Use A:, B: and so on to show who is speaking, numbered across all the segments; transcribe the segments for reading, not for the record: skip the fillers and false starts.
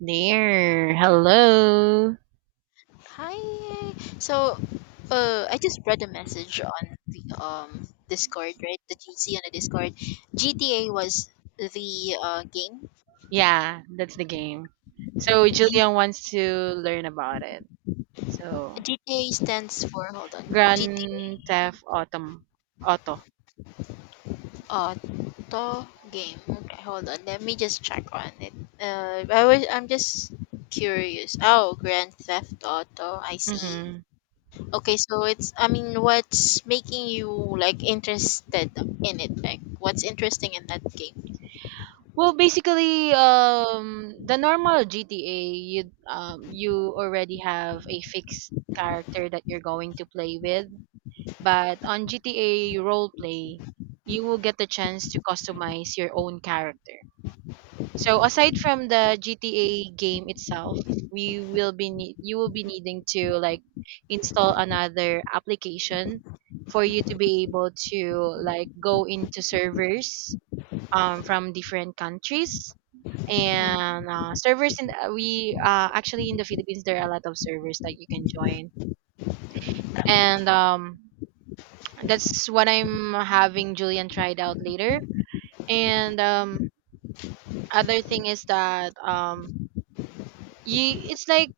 A: There. Hello.
B: Hi. So, I just read a message on the Discord, right? The GC on the Discord. GTA was the game.
A: Yeah, that's the game. So Julian wants to learn about it. So
B: GTA stands for, hold on. GTA
A: Grand Theft Auto. Auto.
B: auto game. Okay, hold on. Let me just check on it. I'm just curious. Oh, Grand Theft Auto. I see.
A: Hmm.
B: Okay, so it's I mean, what's making you like interested in it? Like, what's interesting in that game?
A: Well, basically, the normal GTA, you already have a fixed character that you're going to play with. But on GTA role play, you will get the chance to customize your own character. So aside from the GTA game itself, we will be need you will be needing to like install another application for you to be able to like go into servers, from different countries, and servers in, we actually, in the Philippines there are a lot of servers that you can join, and that's what I'm having Julian tried out later. And other thing is that, you it's like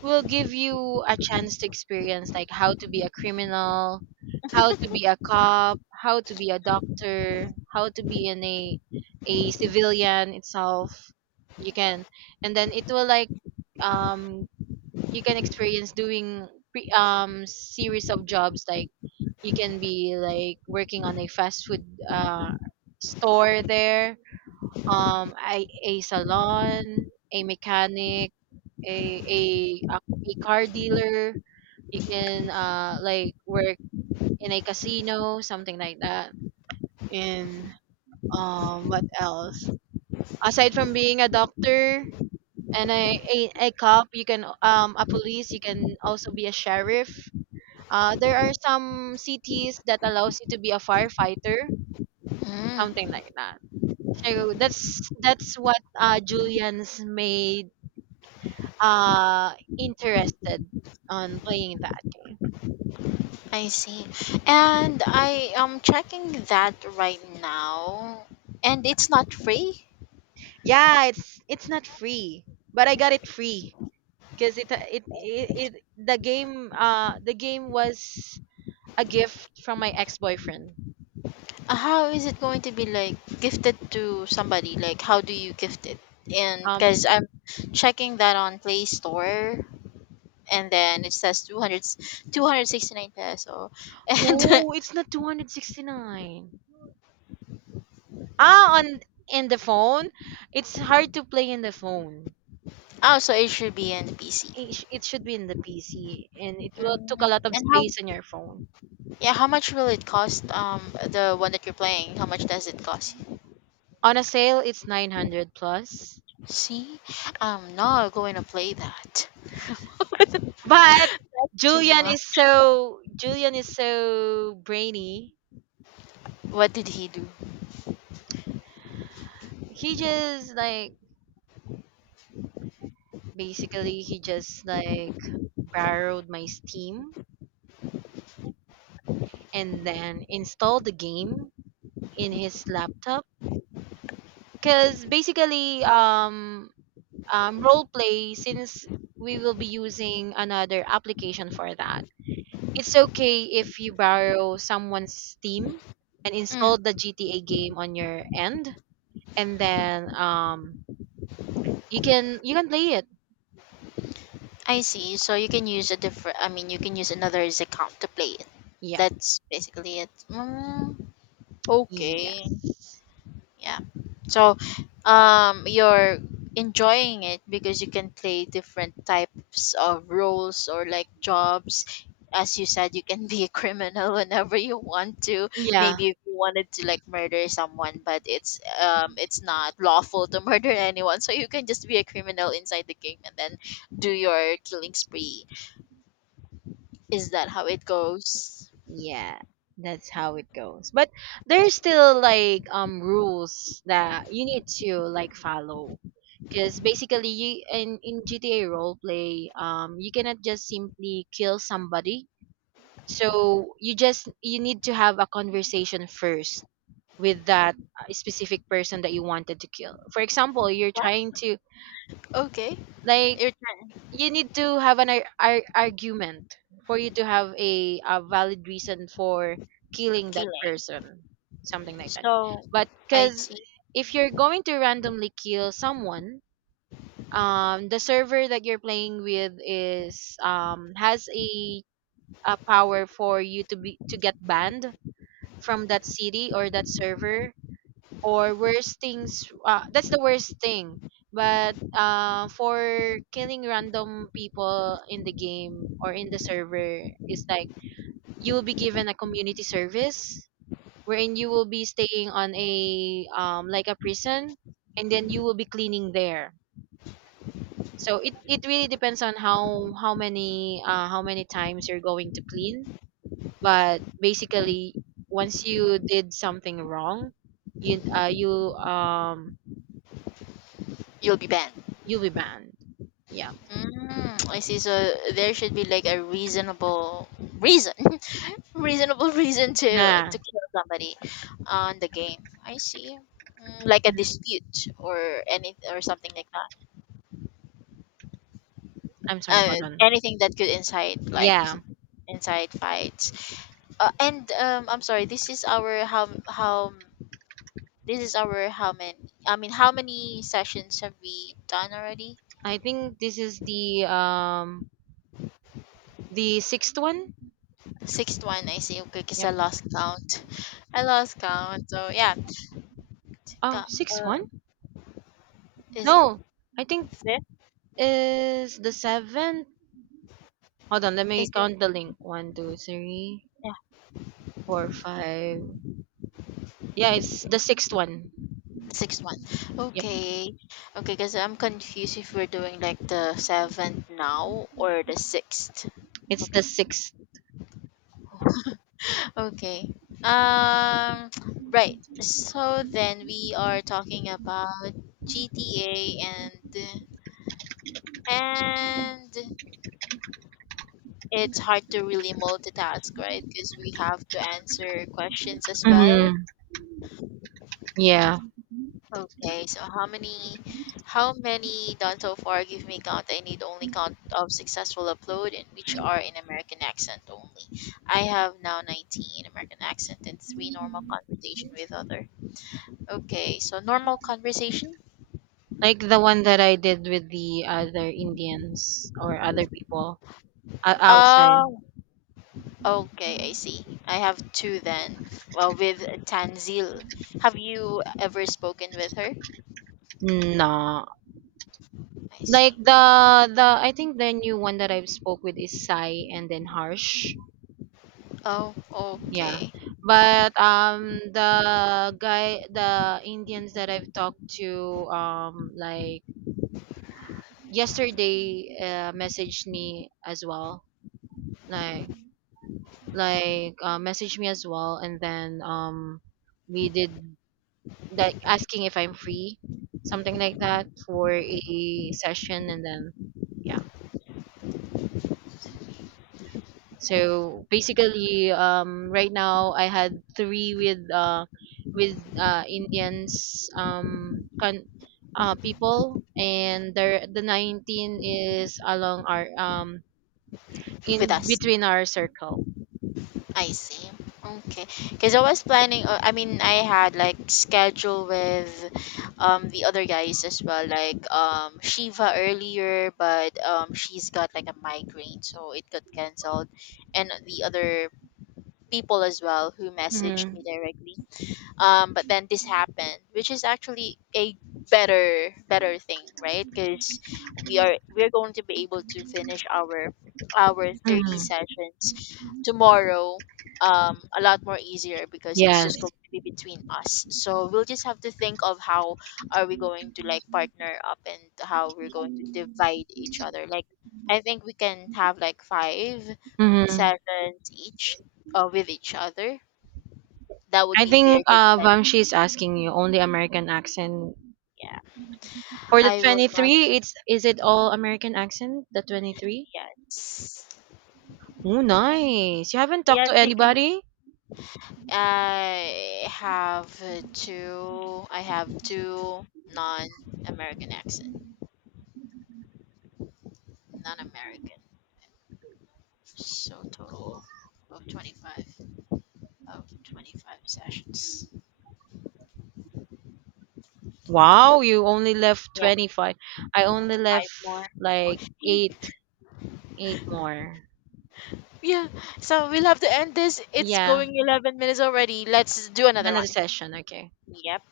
A: will give you a chance to experience like how to be a criminal, how to be a cop, how to be a doctor, how to be in a civilian itself. You can, and then it will like, um you can experience doing series of jobs like you can be like working on a fast food uh store there, a salon, a mechanic, a a a, a car dealer. You can like work in a casino, something like that. And, what else? Aside from being a doctor and a cop, you can, a police. You can also be a sheriff. There are some cities that allows you to be a firefighter,
B: Mm.
A: something like that. So that's what, Julian's made interested on playing that game.
B: I see. And I am checking that right now. And it's not free?
A: Yeah, it's not free, but I got it free because it the game was a gift from my ex-boyfriend.
B: How is it going to be like gifted to somebody? Like, how do you gift it? And
A: Um,
B: because I'm checking that on Play Store and then it says 200, 269 peso.
A: no, it's not 269. Ah, on In the phone, it's hard to play in the phone.
B: And oh, so it should be in the PC.
A: It should be in the PC, and it will took a
B: Mhm.
A: lot of
B: And how
A: space on your phone.
B: yeah, how much will it cost the one that you're playing? How much does it cost?
A: On a sale, it's 900 plus.
B: See? I'm not going to play that.
A: But
B: To your
A: Julian
B: mom.
A: is so Julian is so brainy.
B: What did he do?
A: He just like Basically, he just like borrowed my Steam and then installed the game in his laptop. Cause basically, role play, since we will be using another application for that. It's okay if you borrow someone's Steam and
B: Mm,
A: install the GTA game on your end, and then you can play it.
B: I see. So you can use a different. I mean, you can use another account to play it.
A: Yep.
B: That's basically it. Mm, okay.
A: Yes.
B: Yeah. So, you're enjoying it because you can play different types of roles or like jobs. As you said, you can be a criminal whenever you want to.
A: Yeah.
B: Maybe if you wanted to like murder someone, but it's not lawful to murder anyone, so you can just be a criminal inside the game and then do your killing spree. Is that how it goes?
A: Yeah, that's how it goes. But there's still like, rules that you need to like follow. Because basically, you in GTA roleplay, you cannot just simply kill somebody. So you need to have a conversation first with that, specific person that you wanted to kill. For example,
B: What? Okay,
A: like
B: you're trying
A: you need to have an argument for you to have a valid reason for killing that
B: killing.
A: person, something like that.
B: So
A: But
B: I
A: because
B: see.
A: if you're going to randomly kill someone, the server that you're playing with is has a power for you to get banned from that city or that server, or worst things, that's the worst thing. But, for killing random people in the game or in the server, it's like you will be given a community service, wherein you will be staying on a, like a prison, and then you will be cleaning there. So it really depends on how many times you're going to clean. But basically, once you did something wrong, you uh, you um
B: You'll be banned.
A: you'll be banned. Yeah.
B: Mm, I see. So there should be like a reasonable reason, reasonable reason to
A: Nah.
B: to kill somebody on the game. I see. Mm, like a
A: Mhm.
B: dispute or any or something like that.
A: I'm sorry.
B: Uh,
A: Hold on.
B: Anything that could
A: Yeah.
B: incite fights. And I'm sorry. This is our how many? I mean, how many sessions have we done already?
A: I think this is the sixth one.
B: Sixth one, I see. Okay, because
A: Yep.
B: I lost count. I lost count. So yeah,
A: Oh,
B: Ka-
A: sixth
B: uh,
A: one?
B: is
A: No. I think
B: fifth?
A: is the seventh. Hold on. Let me
B: Is it?
A: count the link. One, two, three,
B: Yeah,
A: four, five. Yeah, it's the sixth one.
B: sixth one.
A: Yep.
B: Okay, okay. Because I'm confused if we're doing like the seventh now or the sixth.
A: It's the
B: Okay,
A: 6th.
B: okay. Um, right. So then we are talking about GTA, and it's hard to really multitask, right? Because we have to answer questions as well.
A: Mm-hmm. Yeah.
B: Okay, so how many done so far? Give me count. I need only count of successful upload and which are in American accent only. I have now 19 in American accent and three normal conversation with other. Okay, so normal conversation?
A: Like the one that I did with the other Indians or other people outside.
B: Oh, okay, I see. I have two then. Well, with Tanzil. Have you ever spoken with her?
A: No.
B: I
A: Like,
B: see.
A: the I think the new one that I've spoke with is Sai and then Harsh.
B: Oh,
A: Yeah.
B: okay.
A: But, the Indians that I've talked to, like yesterday, messaged me as well. Like like, messaged me as well, and then we did, like, asking if I'm free, something like that, for a session, and then yeah. So basically, right now I had three with, Indians, people, and the 19 is along our
B: With
A: in
B: us.
A: between our circle.
B: I see. Okay. Because I was planning, I mean, I had like schedule with the other guys as well, like Shiva earlier, but she's got like a migraine, so it got canceled, and the other people as well who messaged me
A: Mm-hmm.
B: directly, but then this happened, which is actually a better thing, right? Because we're going to be able to finish our 30
A: Mm-hmm.
B: sessions tomorrow, a lot more easier, because it's just
A: Yes.
B: going to be between us, so we'll just have to think of how are we going to like partner up and how we're going to divide each other, like I think we can have like five
A: Mm-hmm.
B: sessions each, with each other. That would
A: I
B: be fair
A: think,
B: 'cause that,
A: Vamshi is asking you only American accent
B: yeah.
A: for the
B: I will
A: twenty
B: not.
A: three. It's Is it all American accent? The 23.
B: Yes.
A: Oh, nice. You haven't talked
B: Yes,
A: to
B: because
A: anybody.
B: I have two. I have two non-American accent, non-American. So total of 25 of 25 sessions.
A: Wow, you only left
B: Yeah,
A: 25. I only left
B: five more.
A: like
B: Okay.
A: eight, more.
B: Yeah. So we'll have to end this. It's
A: Yeah,
B: going 11 minutes already. Let's do another
A: another
B: one.
A: session. Okay.
B: Yep.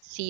A: See you.